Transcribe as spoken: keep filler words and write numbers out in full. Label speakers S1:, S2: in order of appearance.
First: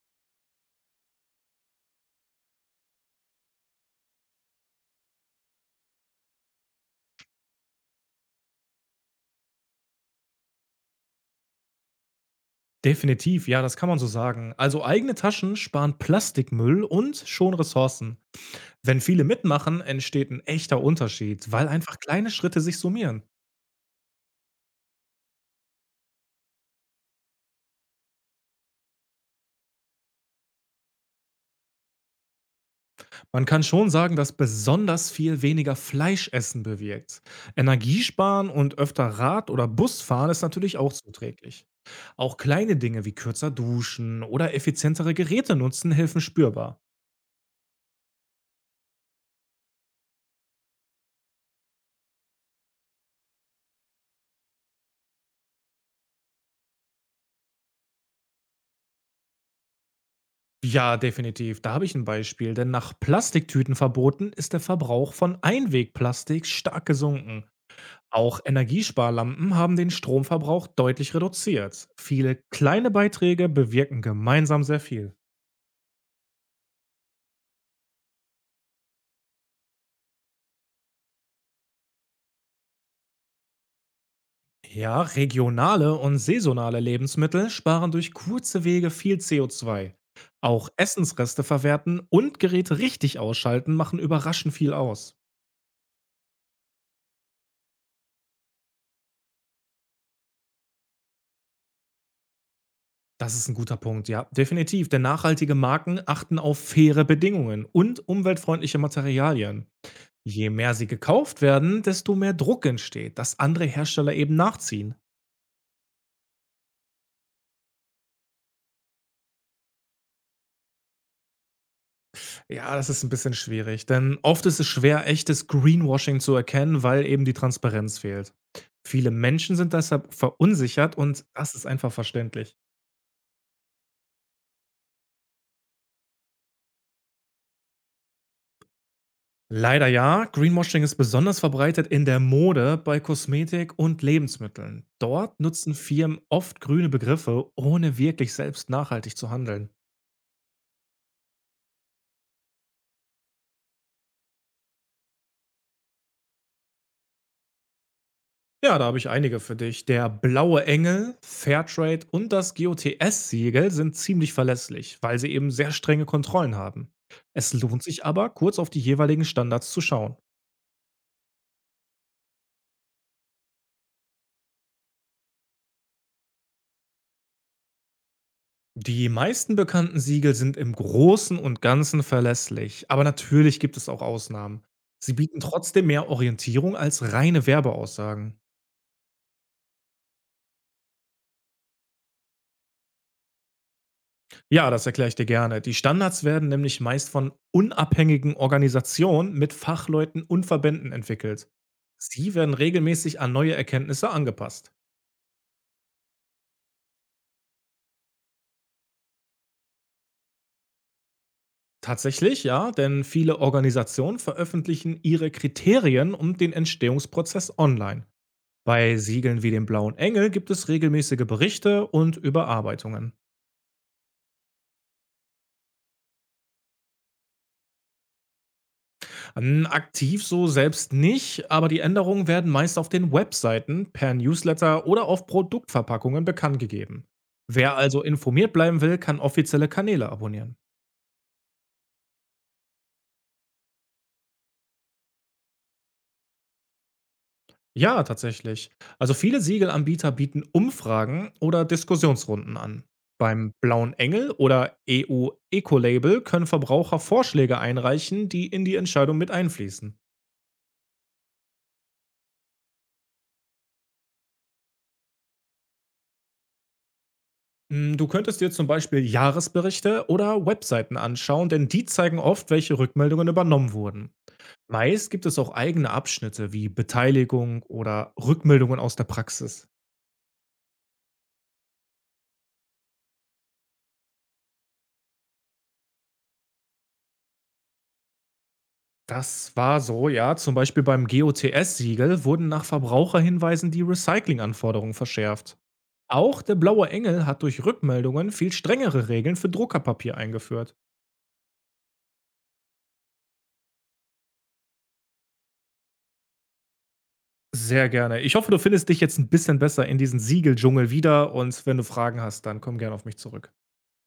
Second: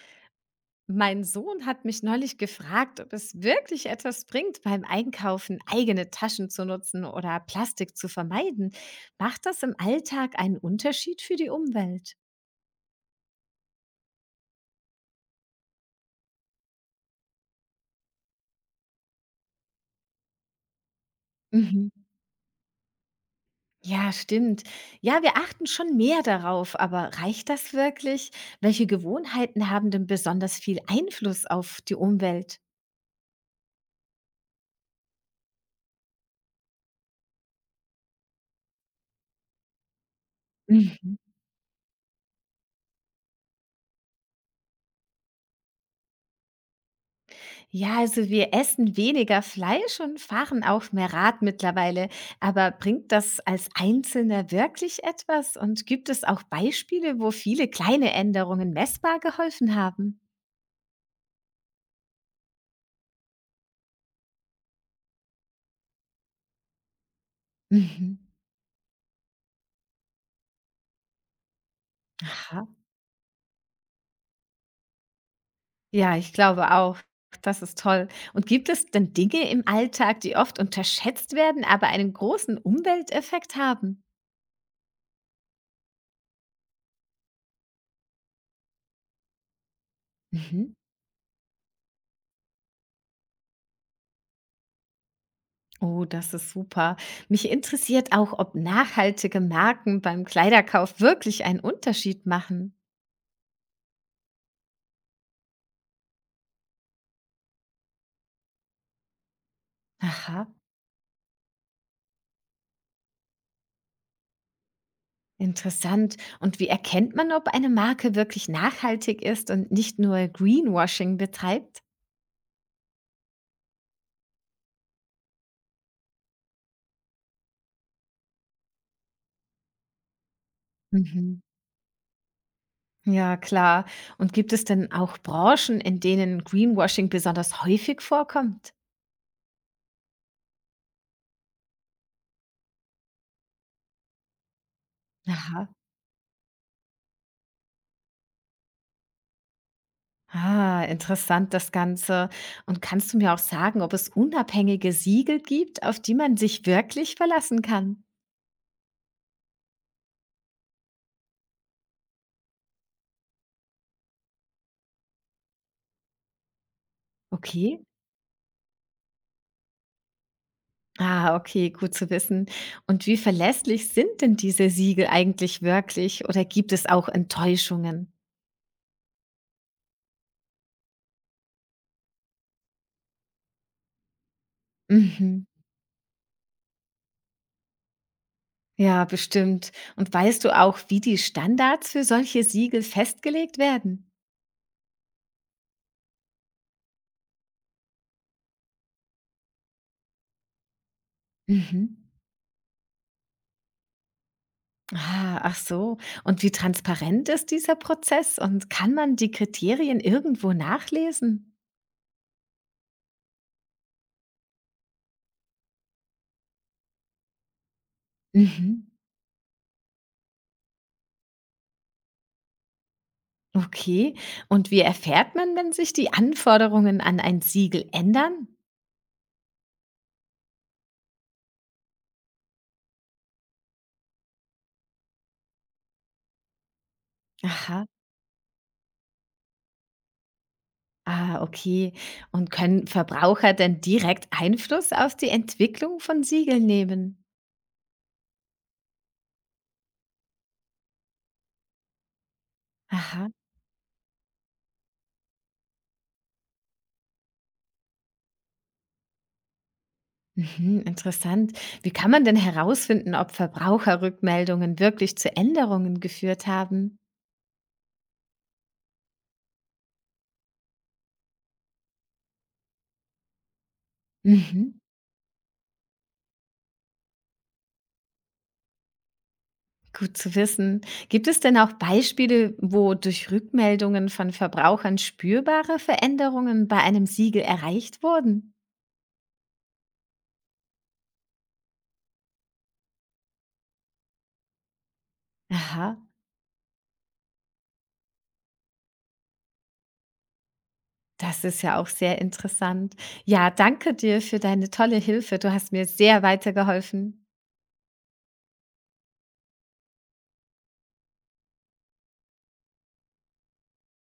S1: Mein Sohn hat mich neulich gefragt, ob es wirklich etwas bringt, beim Einkaufen eigene Taschen zu nutzen oder Plastik zu vermeiden. Macht das im Alltag einen Unterschied für die Umwelt?
S2: Definitiv, ja, das kann man so sagen. Also eigene Taschen sparen Plastikmüll und schon Ressourcen. Wenn viele mitmachen, entsteht ein echter Unterschied, weil
S1: Mhm.
S2: einfach kleine Schritte sich summieren.
S1: Ja, stimmt. Ja, wir achten schon mehr darauf, aber reicht das wirklich? Welche Gewohnheiten haben denn besonders viel Einfluss auf die Umwelt?
S2: Man kann schon sagen, dass besonders viel weniger Fleischessen bewirkt. Energiesparen und öfter Rad- oder Busfahren ist natürlich auch
S1: Mhm.
S2: zuträglich. Auch kleine Dinge wie kürzer duschen oder effizientere Geräte nutzen helfen spürbar.
S1: Ja, also wir essen weniger Fleisch und fahren auch mehr Rad mittlerweile. Aber bringt das als Einzelner wirklich etwas? Und gibt es auch Beispiele, wo viele kleine Änderungen messbar geholfen haben?
S2: Ja, definitiv. Da habe ich ein Beispiel, denn nach Plastiktütenverboten ist der Verbrauch von Einwegplastik stark gesunken.
S1: Mhm.
S2: Auch Energiesparlampen haben den Stromverbrauch deutlich reduziert. Viele
S1: Aha.
S2: kleine Beiträge bewirken gemeinsam sehr viel.
S1: Ja, ich glaube auch. Das ist toll. Und gibt es denn Dinge im Alltag, die oft unterschätzt werden, aber einen großen Umwelteffekt haben?
S2: Ja, regionale und saisonale Lebensmittel sparen durch kurze Wege viel C O zwei. Auch
S1: Mhm.
S2: Essensreste verwerten und Geräte richtig ausschalten machen überraschend viel aus.
S1: Oh, das ist super. Mich interessiert auch, ob nachhaltige Marken beim Kleiderkauf wirklich einen Unterschied machen.
S2: Das ist ein guter Punkt, ja, definitiv, denn nachhaltige Marken achten auf faire Bedingungen und umweltfreundliche Materialien.
S1: Aha,
S2: Je mehr sie gekauft werden, desto mehr Druck entsteht, dass andere Hersteller eben nachziehen.
S1: interessant. Und wie erkennt man, ob eine Marke wirklich nachhaltig ist und nicht nur Greenwashing betreibt?
S2: Ja, das ist ein bisschen schwierig, denn oft ist es schwer, echtes Greenwashing zu erkennen, weil eben die Transparenz fehlt. Viele Menschen sind deshalb verunsichert und
S1: Mhm.
S2: das ist einfach verständlich.
S1: Ja, klar. Und gibt es denn auch Branchen, in denen Greenwashing besonders häufig vorkommt?
S2: Leider ja. Greenwashing ist besonders verbreitet in der Mode, bei Kosmetik und Lebensmitteln. Dort
S1: Aha.
S2: nutzen Firmen oft grüne Begriffe, ohne wirklich selbst nachhaltig zu handeln.
S1: Ah, interessant das Ganze. Und kannst du mir auch sagen, ob es unabhängige Siegel gibt, auf die man sich wirklich verlassen kann?
S2: Ja, da habe ich einige für dich. Der blaue Engel, Fairtrade und das G O T S-Siegel sind ziemlich verlässlich, weil sie eben sehr strenge Kontrollen haben. Es
S1: Okay.
S2: lohnt sich aber, kurz auf die jeweiligen Standards zu schauen.
S1: Ah, okay, gut zu wissen. Und wie verlässlich sind denn diese Siegel eigentlich wirklich oder gibt es auch Enttäuschungen?
S2: Die meisten bekannten Siegel sind im Großen und Ganzen verlässlich, aber natürlich gibt es auch Ausnahmen. Sie bieten
S1: Mhm.
S2: trotzdem mehr Orientierung als reine Werbeaussagen.
S1: Ja, bestimmt. Und weißt du auch, wie die Standards für solche Siegel festgelegt werden?
S2: Ja, das erkläre ich dir gerne. Die Standards werden nämlich meist von unabhängigen Organisationen mit Fachleuten und Verbänden entwickelt.
S1: Mhm.
S2: Sie werden regelmäßig an neue Erkenntnisse angepasst.
S1: Ah, ach so. Und wie transparent ist dieser Prozess und kann man die Kriterien irgendwo nachlesen?
S2: Tatsächlich, ja, denn viele Organisationen veröffentlichen ihre Kriterien und den Entstehungsprozess online.
S1: Mhm.
S2: Bei Siegeln wie dem Blauen Engel gibt es regelmäßige Berichte und Überarbeitungen.
S1: Okay. Und wie erfährt man, wenn sich die Anforderungen an ein Siegel ändern?
S2: Hm, Aktiv so selbst nicht, aber die Änderungen werden meist auf den Webseiten, per Newsletter oder auf Produktverpackungen bekannt gegeben. Wer
S1: Aha.
S2: also informiert bleiben will, kann offizielle Kanäle abonnieren.
S1: Ah, okay. Und können Verbraucher denn direkt Einfluss auf die Entwicklung von Siegeln nehmen?
S2: Ja, tatsächlich. Also viele Siegelanbieter bieten Umfragen oder Diskussionsrunden an.
S1: Aha.
S2: Beim Blauen Engel oder E U Ecolabel können Verbraucher Vorschläge einreichen, die in die Entscheidung mit einfließen.
S1: Mhm, interessant. Wie kann man denn herausfinden, ob Verbraucherrückmeldungen wirklich zu Änderungen geführt haben?
S2: Hm, du könntest dir zum Beispiel Jahresberichte oder Webseiten anschauen, denn die zeigen oft, welche Rückmeldungen übernommen wurden.
S1: Mhm,
S2: Meist gibt es auch eigene Abschnitte wie Beteiligung oder Rückmeldungen aus der Praxis.
S1: gut zu wissen. Gibt es denn auch Beispiele, wo durch Rückmeldungen von Verbrauchern spürbare Veränderungen bei einem Siegel erreicht wurden?
S2: Das war so, ja, zum Beispiel beim G O T S-Siegel wurden nach Verbraucherhinweisen die Recyclinganforderungen verschärft.
S1: Aha.
S2: Auch der Blaue Engel hat durch Rückmeldungen viel strengere Regeln für Druckerpapier eingeführt.
S1: Das ist ja auch sehr interessant. Ja, danke dir für deine tolle Hilfe. Du hast mir sehr weitergeholfen.
S2: Sehr gerne. Ich hoffe, du findest dich jetzt ein bisschen besser in diesen Siegeldschungel wieder und wenn du Fragen hast, dann komm gerne auf mich zurück.